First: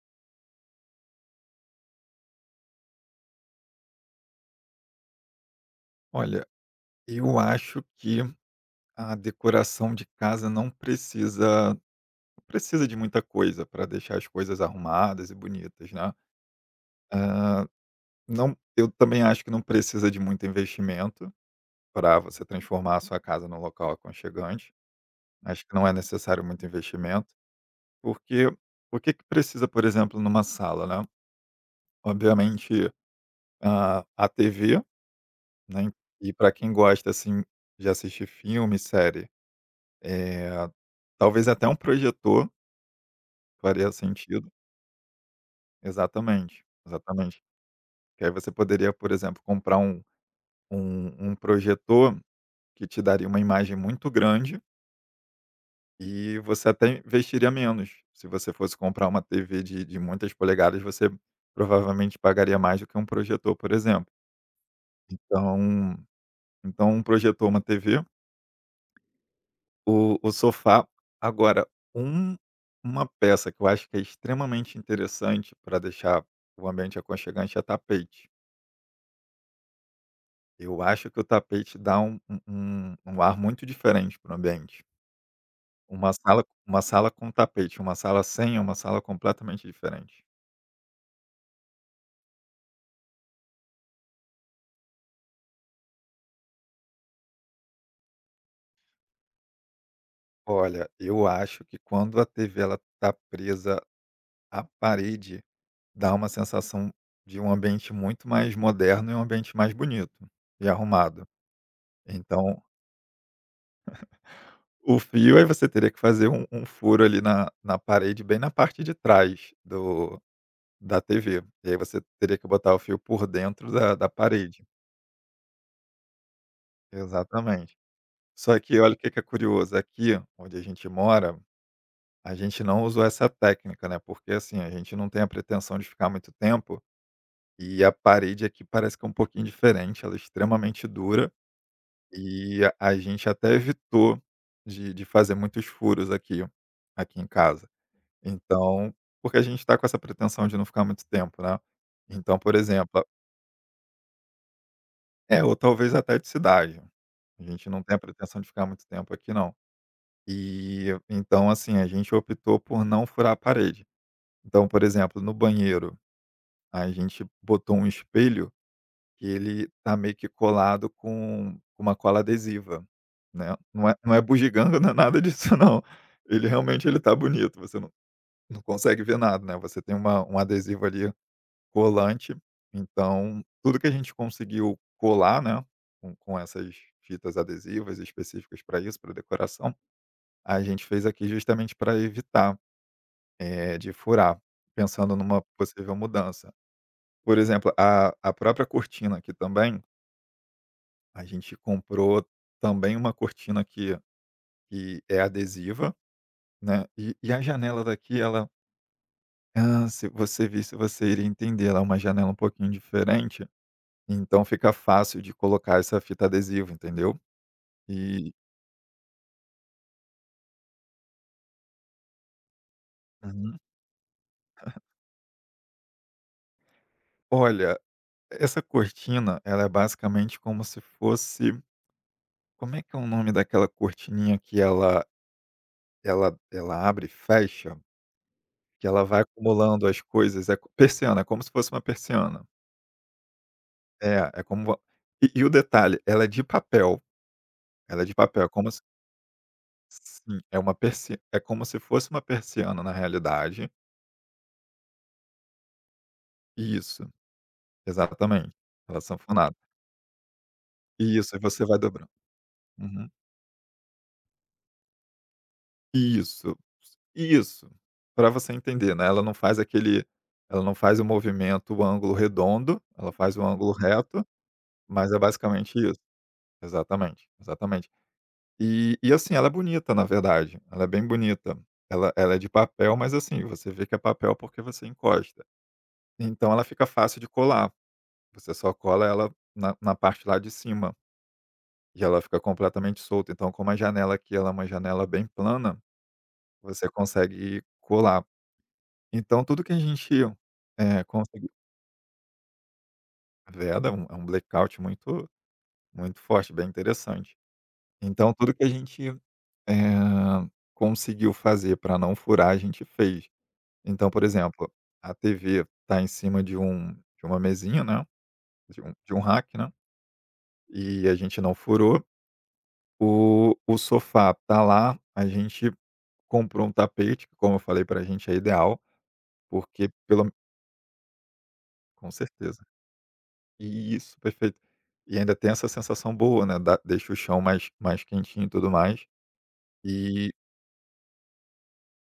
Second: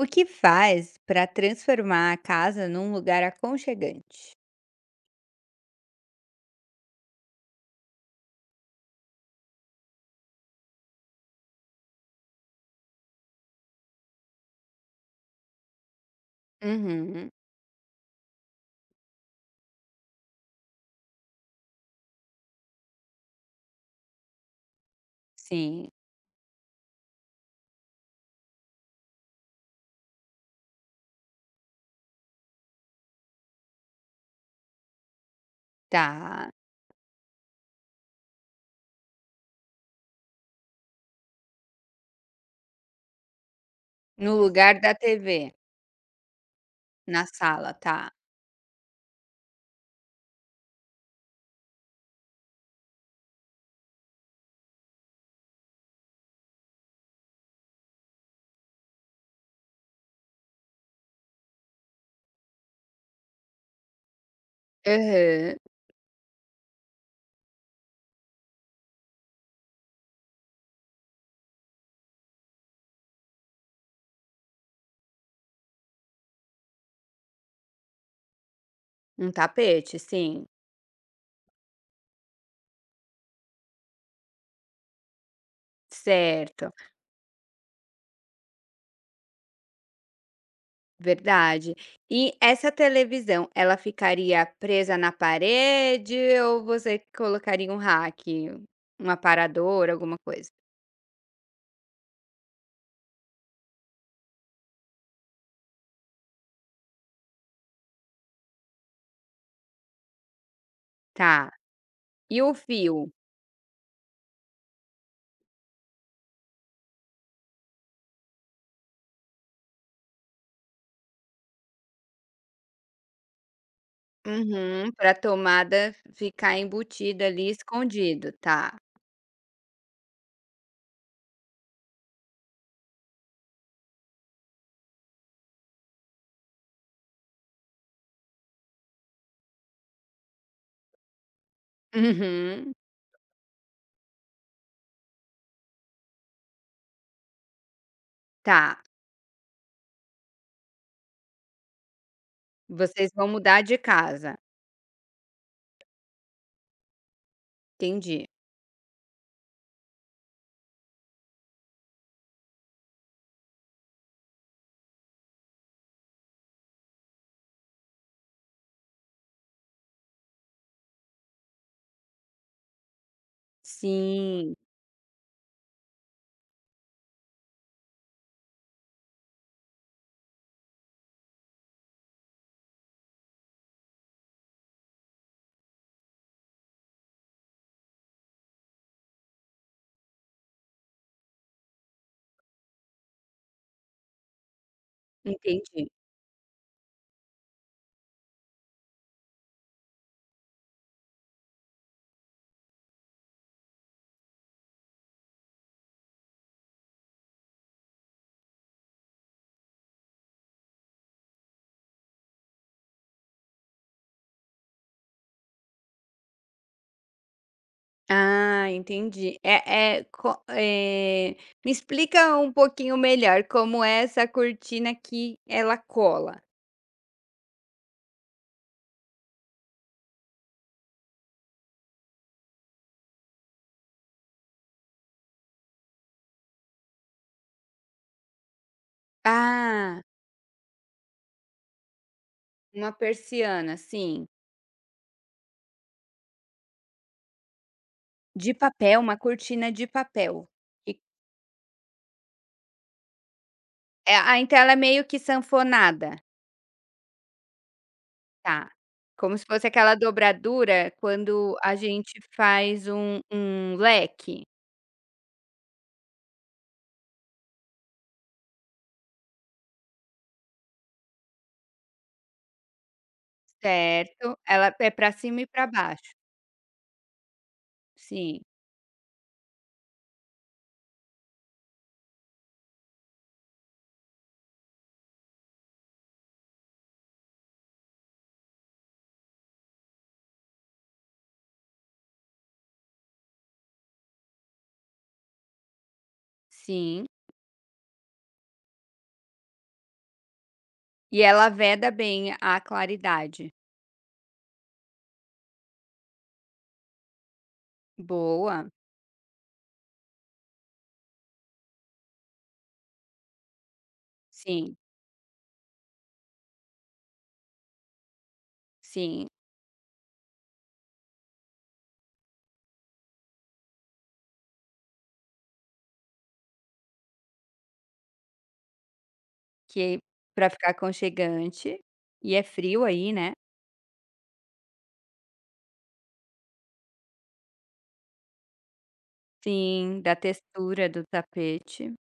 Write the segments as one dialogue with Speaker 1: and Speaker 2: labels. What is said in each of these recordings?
Speaker 1: O que faz para transformar a casa num lugar aconchegante?
Speaker 2: Olha, eu acho que a decoração de casa não precisa de muita coisa para deixar as coisas arrumadas e bonitas, né.
Speaker 1: Uhum.
Speaker 2: Ah, não, eu também acho que não precisa de muito investimento para você transformar a sua casa num local aconchegante. Acho que não
Speaker 1: Sim,
Speaker 2: é necessário muito investimento, porque o que que precisa, por exemplo, numa sala, né. Obviamente, a TV, né, e
Speaker 1: tá.
Speaker 2: para quem gosta, assim, de assistir filme, série, eh talvez até um projetor faria
Speaker 1: No
Speaker 2: sentido.
Speaker 1: lugar da TV,
Speaker 2: Exatamente,
Speaker 1: na
Speaker 2: exatamente.
Speaker 1: sala, tá.
Speaker 2: Que aí você poderia, por exemplo, comprar um projetor que te daria uma imagem muito grande e você até investiria menos. Se você fosse comprar uma TV de muitas polegadas, você provavelmente pagaria mais do que um projetor, por exemplo.
Speaker 1: Aham.
Speaker 2: Então então um projetor, uma TV, o sofá. Agora, um uma peça que eu acho que é extremamente interessante para deixar o ambiente aconchegante é tapete.
Speaker 1: Um tapete, sim.
Speaker 2: Eu acho que o tapete dá um ar muito diferente para o ambiente.
Speaker 1: Certo,
Speaker 2: Uma sala com tapete, uma sala sem, é uma sala completamente diferente.
Speaker 1: verdade. E essa televisão, ela ficaria presa na parede ou você colocaria um rack, um aparador, alguma coisa?
Speaker 2: Olha, eu acho que quando a TV ela tá presa à parede, dá uma sensação de um ambiente muito mais moderno e um ambiente mais bonito e arrumado.
Speaker 1: Tá. E o
Speaker 2: Então.
Speaker 1: fio?
Speaker 2: O fio, aí você teria que fazer um furo ali na parede, bem na parte de trás do da TV. E aí você teria que botar o fio por dentro da parede.
Speaker 1: Uhum, para tomada ficar embutida ali,
Speaker 2: Exatamente.
Speaker 1: escondido,
Speaker 2: Só
Speaker 1: tá.
Speaker 2: que olha o que que é curioso, aqui onde a gente mora, a gente não usou essa técnica, né, porque, assim, a gente não tem a pretensão de ficar muito tempo, e a parede aqui parece que é um pouquinho diferente, ela é extremamente dura, e
Speaker 1: Uhum.
Speaker 2: a gente até evitou de fazer muitos furos aqui em casa.
Speaker 1: Tá,
Speaker 2: Então, porque a gente está com essa pretensão de não ficar muito tempo, né. Então, por exemplo,
Speaker 1: vocês vão mudar de casa.
Speaker 2: é, ou talvez até de cidade. A gente não tem a
Speaker 1: Entendi.
Speaker 2: pretensão de ficar muito tempo aqui não. E então, assim, a gente optou por não furar a parede. Então, por exemplo, no banheiro, a gente botou um espelho que ele tá meio que colado com uma cola adesiva, né. Não é
Speaker 1: Sim,
Speaker 2: bugiganga, não é nada disso não. Ele realmente ele tá bonito, você não consegue ver nada, né, você tem uma um adesivo ali colante, então tudo que a gente conseguiu colar, né, com essas fitas adesivas específicas para isso, para decoração, a gente fez aqui justamente para evitar, de furar, pensando numa
Speaker 1: entendi.
Speaker 2: possível mudança. Por exemplo, a própria cortina aqui também, a gente comprou também uma cortina que é adesiva, né, e a janela daqui ela, se você visse, você iria entender, ela é uma janela um pouquinho diferente. Então fica fácil de colocar essa fita adesiva, entendeu? E.
Speaker 1: Ah, entendi. Me explica um pouquinho melhor
Speaker 2: Uhum.
Speaker 1: como é essa cortina que ela cola.
Speaker 2: Olha, essa cortina, ela é basicamente como se fosse, como é que é o nome daquela cortininha que ela abre e fecha, que ela vai acumulando as
Speaker 1: Ah,
Speaker 2: coisas, é co persiana, é como se fosse uma persiana.
Speaker 1: uma persiana, sim.
Speaker 2: É, é como va e o detalhe, ela é de papel, ela é de papel, é
Speaker 1: De
Speaker 2: como se...
Speaker 1: papel, uma cortina de
Speaker 2: Sim,
Speaker 1: papel.
Speaker 2: é uma
Speaker 1: E
Speaker 2: persi é como se fosse uma persiana na realidade.
Speaker 1: ah, então ela é meio que sanfonada.
Speaker 2: Isso, exatamente,
Speaker 1: Tá.
Speaker 2: ela é
Speaker 1: Como se
Speaker 2: sanfonada.
Speaker 1: fosse aquela dobradura
Speaker 2: Isso, e
Speaker 1: quando
Speaker 2: você
Speaker 1: a
Speaker 2: vai dobrando.
Speaker 1: gente faz
Speaker 2: Uhum.
Speaker 1: um leque.
Speaker 2: Isso, isso. Para você entender, né, ela não faz aquele, ela não faz o movimento, o ângulo redondo, ela faz o ângulo reto,
Speaker 1: Certo, ela é para
Speaker 2: mas é
Speaker 1: cima e para
Speaker 2: basicamente isso.
Speaker 1: baixo.
Speaker 2: Exatamente, exatamente.
Speaker 1: Sim,
Speaker 2: E assim, ela é bonita na verdade, ela é bem bonita. Ela é de papel, mas assim, você vê que é papel porque você encosta. Então ela fica fácil de colar, você só cola ela na parte lá de cima, e ela fica completamente solta, então como a janela aqui ela é uma janela bem plana, você
Speaker 1: sim.
Speaker 2: consegue colar. Então tudo que a gente,
Speaker 1: E ela
Speaker 2: conseguiu...
Speaker 1: veda bem a claridade.
Speaker 2: Veda, é é um blackout muito muito forte, bem interessante. Então tudo que
Speaker 1: Boa.
Speaker 2: a gente, conseguiu fazer para não furar, a gente fez. Então, por exemplo,
Speaker 1: Sim,
Speaker 2: a TV está em cima de uma mesinha, né, de um
Speaker 1: sim.
Speaker 2: rack, né, e a gente não furou. O sofá tá lá, a gente comprou um tapete, que como eu falei para a gente é ideal, porque
Speaker 1: Que
Speaker 2: pelo...
Speaker 1: para ficar aconchegante.
Speaker 2: Com
Speaker 1: E é
Speaker 2: certeza.
Speaker 1: frio aí, né?
Speaker 2: Isso, perfeito. E ainda tem essa sensação boa, né, da... deixa o chão mais quentinho e tudo mais.
Speaker 1: Sim, da
Speaker 2: E
Speaker 1: textura do tapete.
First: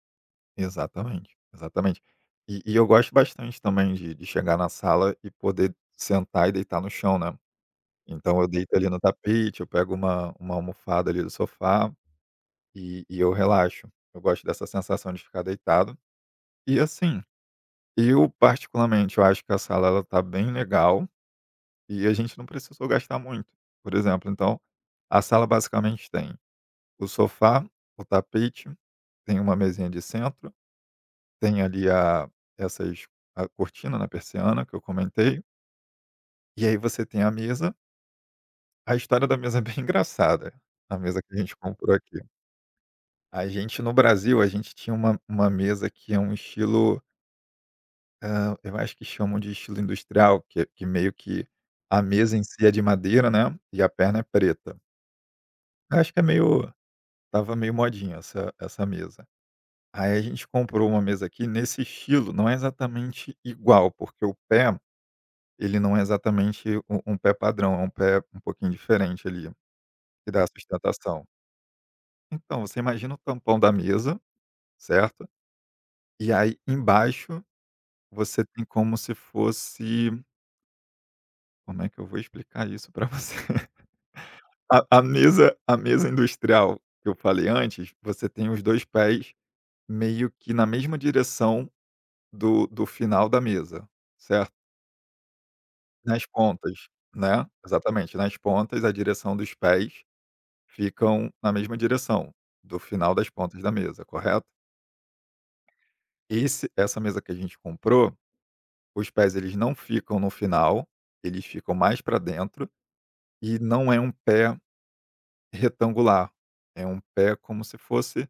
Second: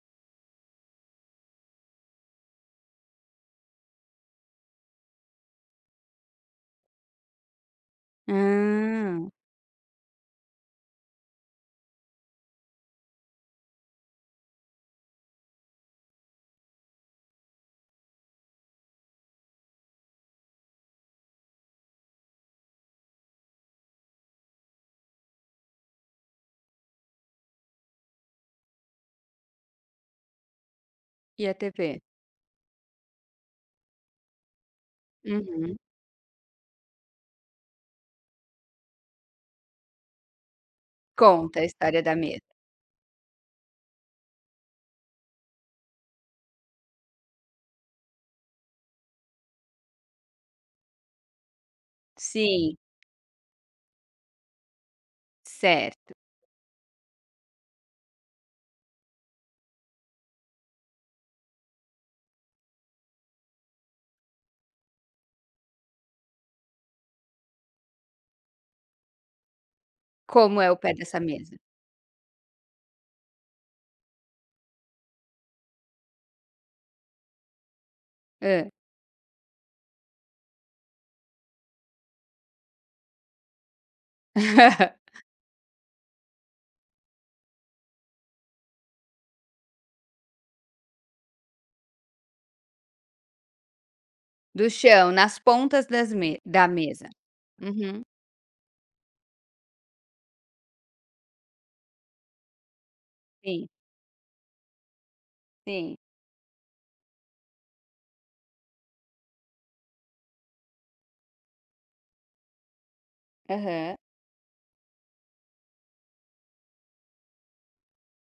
Speaker 2: exatamente, exatamente. E eu gosto bastante também de chegar na sala e poder sentar e deitar no chão, né. Então eu deito ali no
Speaker 1: Ah,
Speaker 2: tapete, eu pego uma almofada ali do sofá e eu relaxo. Eu gosto dessa sensação de ficar deitado. E assim, eu particularmente, eu acho que a sala ela tá bem legal e a gente não precisou gastar muito, por exemplo. Então, a sala basicamente tem o sofá, o tapete, tem uma mesinha de centro,
Speaker 1: e a
Speaker 2: tem
Speaker 1: TV?
Speaker 2: ali essas a cortina, na persiana que eu comentei,
Speaker 1: Uhum.
Speaker 2: e aí você tem a mesa. A história da mesa é bem engraçada, a mesa que a
Speaker 1: Conta
Speaker 2: gente
Speaker 1: a
Speaker 2: comprou
Speaker 1: história da
Speaker 2: aqui.
Speaker 1: mesa.
Speaker 2: A gente no Brasil, a gente tinha uma mesa que é um estilo, eu acho que chamam de estilo industrial, que é, que meio que a mesa em si é
Speaker 1: Sim,
Speaker 2: de madeira, né, e a perna é preta. Eu Acho
Speaker 1: certo.
Speaker 2: que é meio Tava meio modinha essa mesa. Aí a gente comprou uma mesa aqui nesse estilo, não é exatamente igual, porque o pé, ele não é exatamente um pé padrão, é um pé um pouquinho diferente ali, que dá
Speaker 1: Como é o pé dessa
Speaker 2: sustentação.
Speaker 1: mesa?
Speaker 2: Então, você imagina o tampão da mesa, certo? E aí embaixo você tem
Speaker 1: Hã.
Speaker 2: como se fosse... Como é que eu vou explicar isso para você? A a mesa a mesa industrial que eu falei antes, você tem os 2 pés meio que na mesma direção do final da mesa, certo?
Speaker 1: Do chão, nas pontas das
Speaker 2: Nas
Speaker 1: me da
Speaker 2: pontas,
Speaker 1: mesa.
Speaker 2: né,
Speaker 1: Uhum.
Speaker 2: exatamente, nas pontas, a direção dos pés ficam na mesma direção do final das pontas
Speaker 1: Sim,
Speaker 2: da mesa, correto?
Speaker 1: sim.
Speaker 2: Esse Essa mesa que a gente comprou, os pés eles não ficam no final, eles ficam mais para dentro e não
Speaker 1: Aham.
Speaker 2: é um pé retangular, é um pé como se fosse,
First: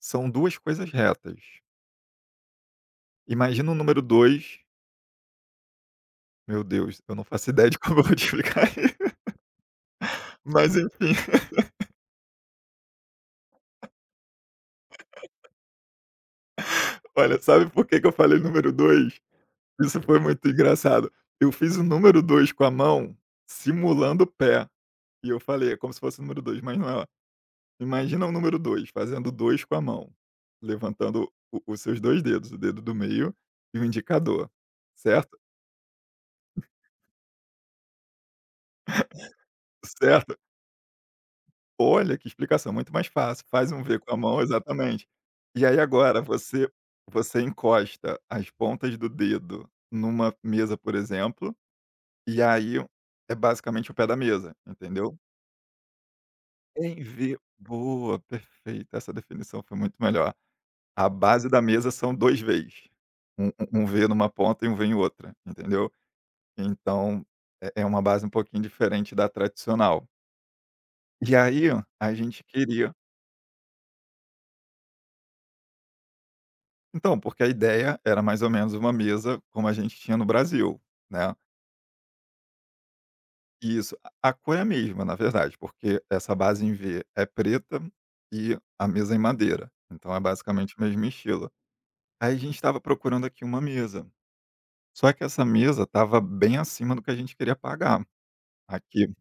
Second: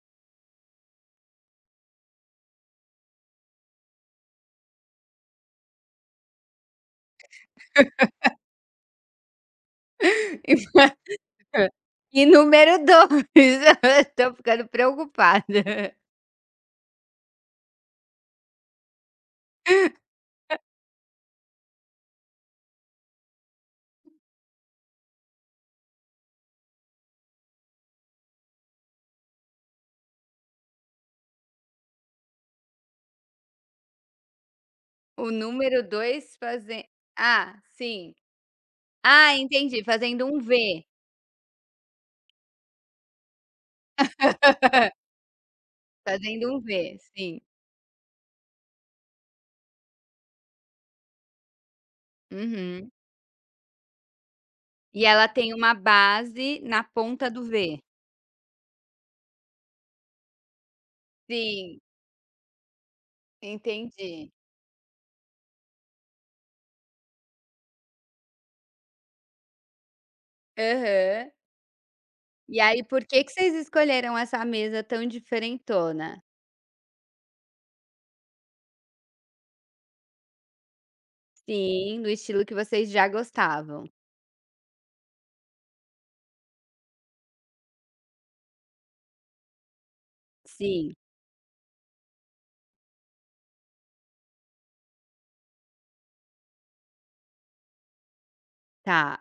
Speaker 2: são 2 coisas retas. Imagina o número dois, meu Deus, eu não faço ideia de como eu vou te explicar,
Speaker 1: E
Speaker 2: mas enfim,
Speaker 1: e número 2, estou ficando preocupada.
Speaker 2: olha, sabe por que que eu falei número 2? Isso foi muito engraçado. Eu fiz o número 2 com a mão, simulando o pé, e eu falei: "É como se fosse o número dois. Mas não é. Imagina o número 2 fazendo 2 com a mão, levantando o os seus 2 dedos, o dedo do meio e o indicador,
Speaker 1: O
Speaker 2: certo?"
Speaker 1: número dois fazendo, ah, sim. Ah, entendi,
Speaker 2: Certo. Olha, que explicação muito mais fácil. Faz um V com a mão, exatamente. E aí agora
Speaker 1: fazendo um V, sim.
Speaker 2: você encosta as pontas do dedo numa mesa, por exemplo, e aí
Speaker 1: Uhum.
Speaker 2: é basicamente o pé da mesa,
Speaker 1: E
Speaker 2: entendeu?
Speaker 1: ela tem uma base na
Speaker 2: Em
Speaker 1: ponta
Speaker 2: V,
Speaker 1: do V.
Speaker 2: boa, perfeito, essa definição foi muito melhor. A base da
Speaker 1: Sim,
Speaker 2: mesa são 2 Vs, um um V numa
Speaker 1: entendi.
Speaker 2: ponta e um V em outra, entendeu? Então é uma base um pouquinho diferente da tradicional.
Speaker 1: Aham.
Speaker 2: E aí a gente
Speaker 1: E aí,
Speaker 2: queria...
Speaker 1: por que que vocês escolheram essa mesa tão diferentona?
Speaker 2: Então, porque a ideia era mais ou menos uma mesa como a gente tinha no Brasil, né.
Speaker 1: Sim, do estilo que vocês já gostavam.
Speaker 2: Isso, a cor é a mesma na verdade, porque essa base em V é preta e a mesa é em madeira, então é basicamente o
Speaker 1: Sim,
Speaker 2: mesmo estilo. Aí a gente estava procurando aqui uma mesa. Só que essa mesa estava bem acima do que a gente queria pagar aqui.
Speaker 1: tá.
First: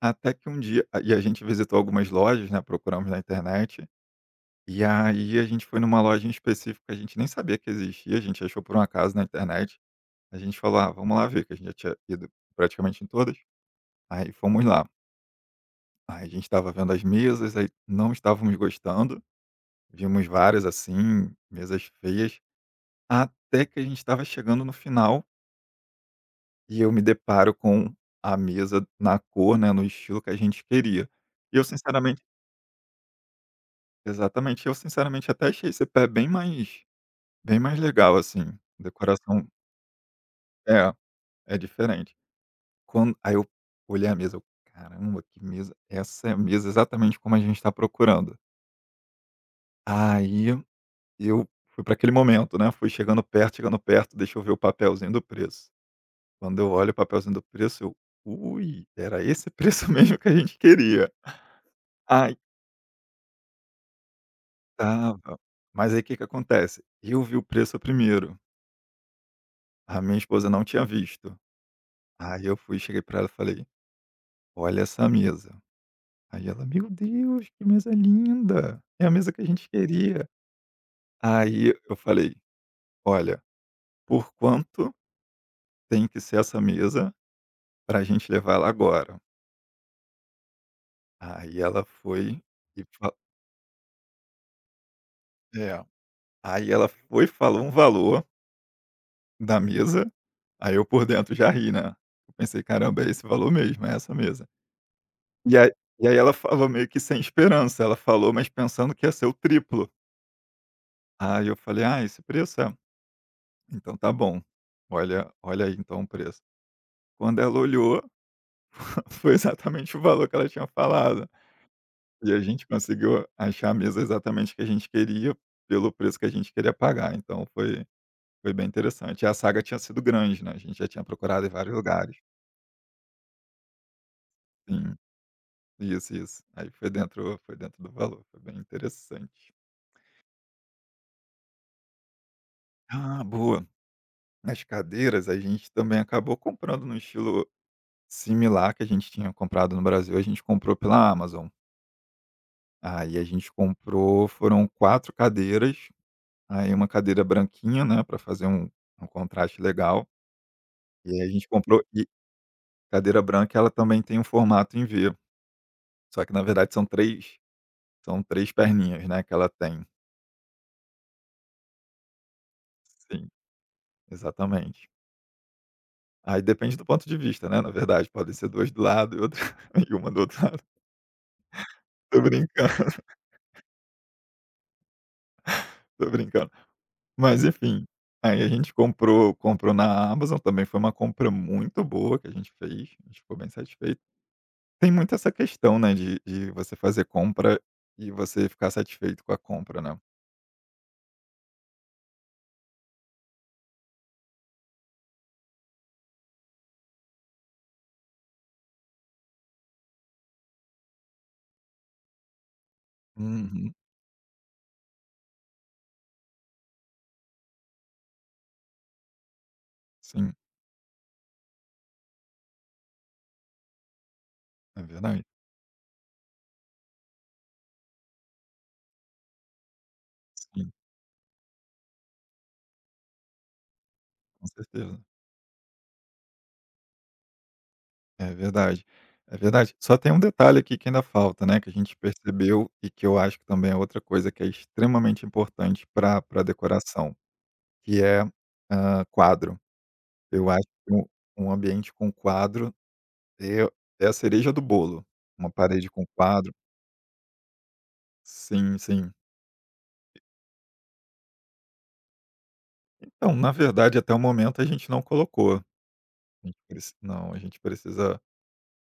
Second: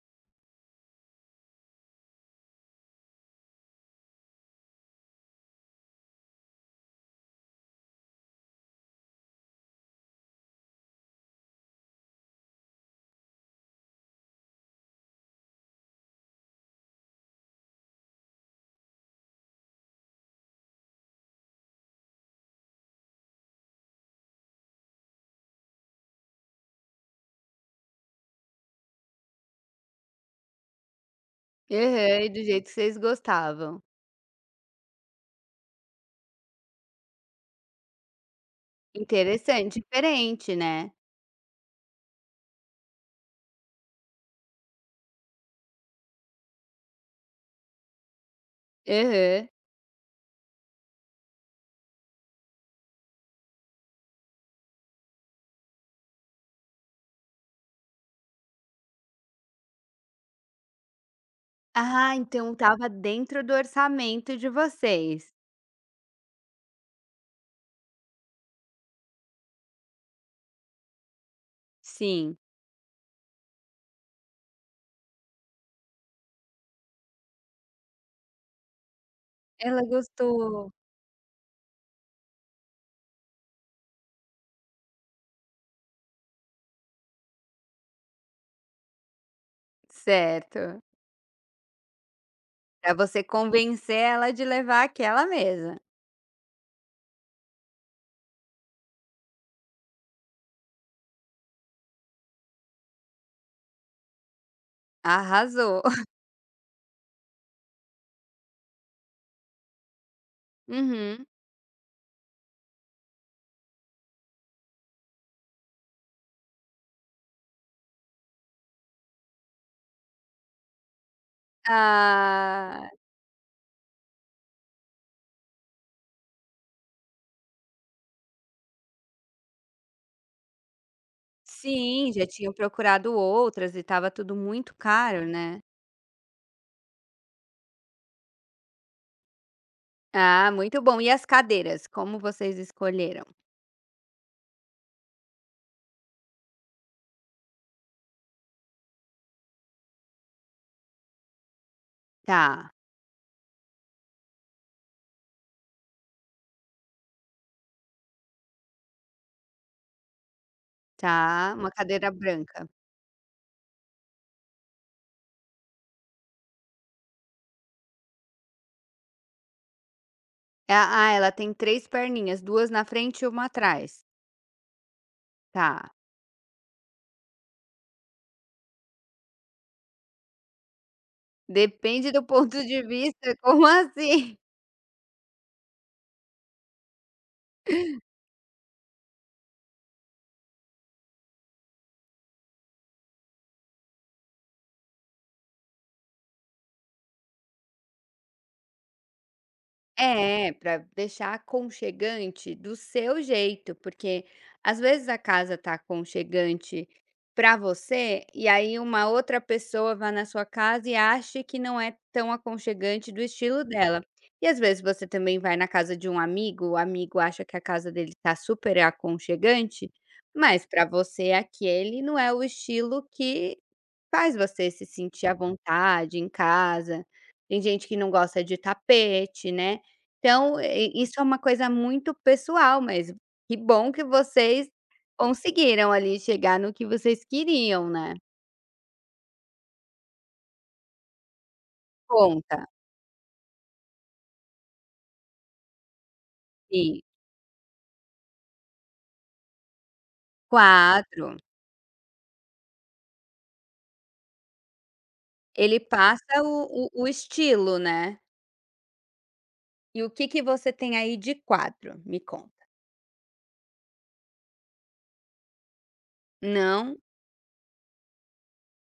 Speaker 2: Até que um dia e a gente visitou algumas lojas, né, procuramos na internet, e aí a gente foi numa loja em específico que a gente nem sabia que existia, a gente achou por um acaso na internet. A gente falou: "Ah, vamos lá ver", que a gente já tinha ido praticamente em todas. Aí fomos lá. Aí a gente estava vendo as mesas, aí não estávamos gostando, vimos várias, assim, mesas feias, até que a gente estava chegando no final e eu me deparo com a mesa na cor, né, no estilo que a gente queria. E eu
Speaker 1: Aham,
Speaker 2: sinceramente...
Speaker 1: e do jeito que vocês gostavam.
Speaker 2: exatamente, eu sinceramente até achei esse pé bem mais, bem mais legal, assim, decoração...
Speaker 1: Interessante, diferente, né.
Speaker 2: é, é diferente. Quando aí eu olhei a mesa, eu: "Caramba, que mesa, essa é a mesa exatamente como a gente está procurando".
Speaker 1: Aham.
Speaker 2: Aí eu fui para aquele momento, né, fui chegando perto, deixa eu ver o papelzinho do preço. Quando eu olho o papelzinho do preço eu: "Ui, era esse preço mesmo que a gente queria".
Speaker 1: Ah,
Speaker 2: Aí...
Speaker 1: então estava dentro do orçamento de vocês.
Speaker 2: Tava. Mas aí o que que acontece, eu vi o preço primeiro, a minha esposa não tinha visto.
Speaker 1: Sim.
Speaker 2: Aí eu fui, cheguei pra ela e falei: "Olha essa mesa". Aí ela: "Meu Deus, que mesa linda, é a mesa que a gente
Speaker 1: Ela
Speaker 2: queria".
Speaker 1: gostou.
Speaker 2: Aí eu falei: "Olha, por quanto tem que ser essa mesa pra gente levar ela agora?".
Speaker 1: Certo.
Speaker 2: Aí ela foi e
Speaker 1: Pra
Speaker 2: fa
Speaker 1: você convencer ela de levar aquela mesa.
Speaker 2: é, aí ela foi, e falou um valor da mesa, aí eu por dentro já ri, né. Eu pensei: "Caramba, é esse valor mesmo, é essa mesa". E aí
Speaker 1: Arrasou.
Speaker 2: e aí ela falou meio que sem esperança, ela falou, mas pensando que ia ser o triplo.
Speaker 1: Uhum.
Speaker 2: Aí eu falei: "Ah, esse preço? É, então tá bom. Olha aí então o preço". Quando ela olhou, foi exatamente o valor que ela tinha falado. E a gente
Speaker 1: Ah,
Speaker 2: conseguiu achar a mesa exatamente que a gente queria, pelo preço que a gente queria pagar, então foi bem interessante. E a saga tinha sido grande, né, a gente já tinha procurado em vários
Speaker 1: sim,
Speaker 2: lugares.
Speaker 1: já tinham procurado outras e estava tudo muito
Speaker 2: Sim,
Speaker 1: caro, né.
Speaker 2: isso, isso. Aí foi dentro Foi dentro do valor, foi bem interessante.
Speaker 1: Ah, muito bom. E as cadeiras, como vocês
Speaker 2: Ah,
Speaker 1: escolheram?
Speaker 2: boa. As cadeiras a gente também acabou comprando num estilo similar que a gente tinha comprado no Brasil, a gente comprou pela Amazon.
Speaker 1: Tá,
Speaker 2: Aí a gente comprou foram 4 cadeiras, aí uma cadeira branquinha, né, para fazer um contraste legal, e aí a gente
Speaker 1: tá. Uma
Speaker 2: comprou e
Speaker 1: cadeira branca.
Speaker 2: cadeira branca ela também tem um formato em V, só que na verdade são 3 perninhas, né, que ela tem.
Speaker 1: Ah, ela tem 3 perninhas, 2 na frente e
Speaker 2: Sim,
Speaker 1: uma atrás.
Speaker 2: exatamente.
Speaker 1: Tá.
Speaker 2: Aí depende do ponto de vista, né, na verdade, pode ser 2 do lado e outra e uma do outro lado.
Speaker 1: Depende
Speaker 2: Tô
Speaker 1: do ponto de
Speaker 2: brincando,
Speaker 1: vista, como assim?
Speaker 2: tô brincando. Mas enfim, aí a gente comprou na Amazon, também foi uma compra muito boa que a gente fez, a gente ficou bem satisfeito. Tem muito essa questão, né, de você fazer compra e você ficar satisfeito com a compra, né.
Speaker 1: É, para deixar aconchegante do seu jeito, porque às vezes a casa tá aconchegante para você, e aí uma outra pessoa vai na sua casa e acha que não é tão aconchegante do estilo
Speaker 2: Uhum.
Speaker 1: dela. E às vezes você também vai na casa de um amigo, o amigo acha que a casa dele tá super aconchegante,
Speaker 2: Sim,
Speaker 1: mas para você aquele não é o estilo que faz você
Speaker 2: é
Speaker 1: se
Speaker 2: verdade.
Speaker 1: sentir à vontade em casa. Tem gente que não gosta de tapete, né? Então,
Speaker 2: Sim,
Speaker 1: i isso é uma coisa muito pessoal, mas que bom que
Speaker 2: com
Speaker 1: vocês
Speaker 2: certeza.
Speaker 1: conseguiram ali chegar no que vocês queriam, né.
Speaker 2: É verdade, é verdade. Só tem um detalhe aqui que ainda falta, né, que a gente
Speaker 1: Conta.
Speaker 2: percebeu e que eu acho que também é outra coisa que é extremamente importante para pra
Speaker 1: Sim,
Speaker 2: decoração, que é, quadro. Eu acho que
Speaker 1: quadro,
Speaker 2: um ambiente com quadro... Eu... é a cereja do bolo, uma
Speaker 1: ele
Speaker 2: parede com
Speaker 1: passa
Speaker 2: quadro...
Speaker 1: o estilo, né.
Speaker 2: sim, sim.
Speaker 1: E o que que você tem aí de quadro? Me conta.
Speaker 2: Então, na verdade, até o momento a gente não colocou, a gente preci
Speaker 1: Não?
Speaker 2: não, a gente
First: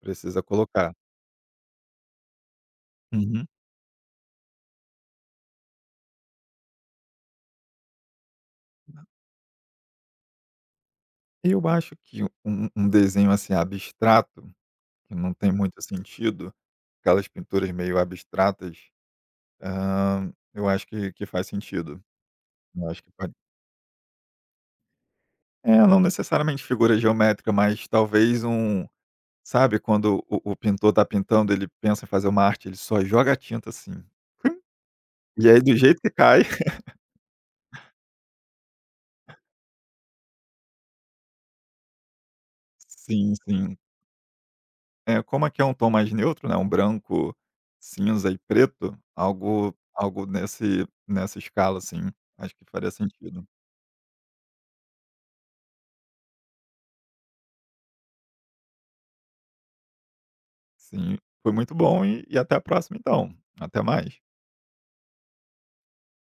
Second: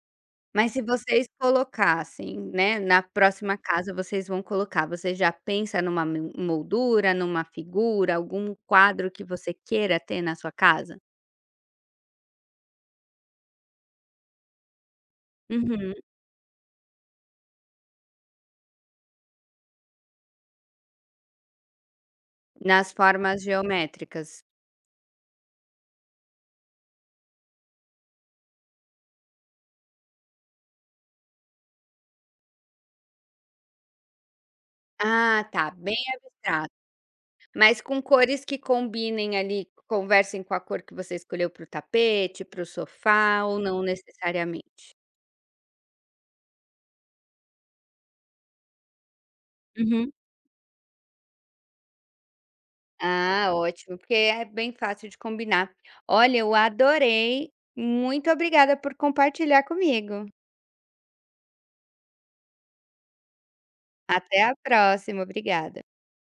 Speaker 2: precisa
Speaker 1: Mas se
Speaker 2: colocar.
Speaker 1: vocês colocassem, né, na
Speaker 2: Uhum.
Speaker 1: próxima casa vocês vão colocar, você já pensa numa mel moldura, numa figura, algum quadro que você queira ter na sua casa?
Speaker 2: Eu acho que um desenho, assim, abstrato, que não tem muito
Speaker 1: Uhum.
Speaker 2: sentido, aquelas pinturas meio abstratas, eu acho que faz sentido. Eu
Speaker 1: Nas
Speaker 2: acho que pode...
Speaker 1: formas geométricas.
Speaker 2: é, não necessariamente figura geométrica, mas talvez um... Sabe quando o pintor tá pintando, ele pensa em fazer uma arte, ele só joga a tinta assim.
Speaker 1: Ah,
Speaker 2: E aí
Speaker 1: tá,
Speaker 2: do
Speaker 1: bem
Speaker 2: jeito que cai.
Speaker 1: abstrato. Mas com cores que combinem ali, conversem com a cor que você escolheu para o tapete, para o
Speaker 2: Sim,
Speaker 1: sofá ou
Speaker 2: sim.
Speaker 1: não necessariamente?
Speaker 2: É, como aqui é um tom mais neutro, né, um branco, cinza e preto,
Speaker 1: Uhum.
Speaker 2: algo nesse nessa escala, assim, acho que faria sentido.
Speaker 1: Ah, ótimo, porque é bem fácil de combinar. Olha, eu adorei. Muito obrigada por compartilhar comigo.
Speaker 2: Sim, foi muito bom e até a próxima então. Até mais.
Speaker 1: Até a próxima. Obrigada.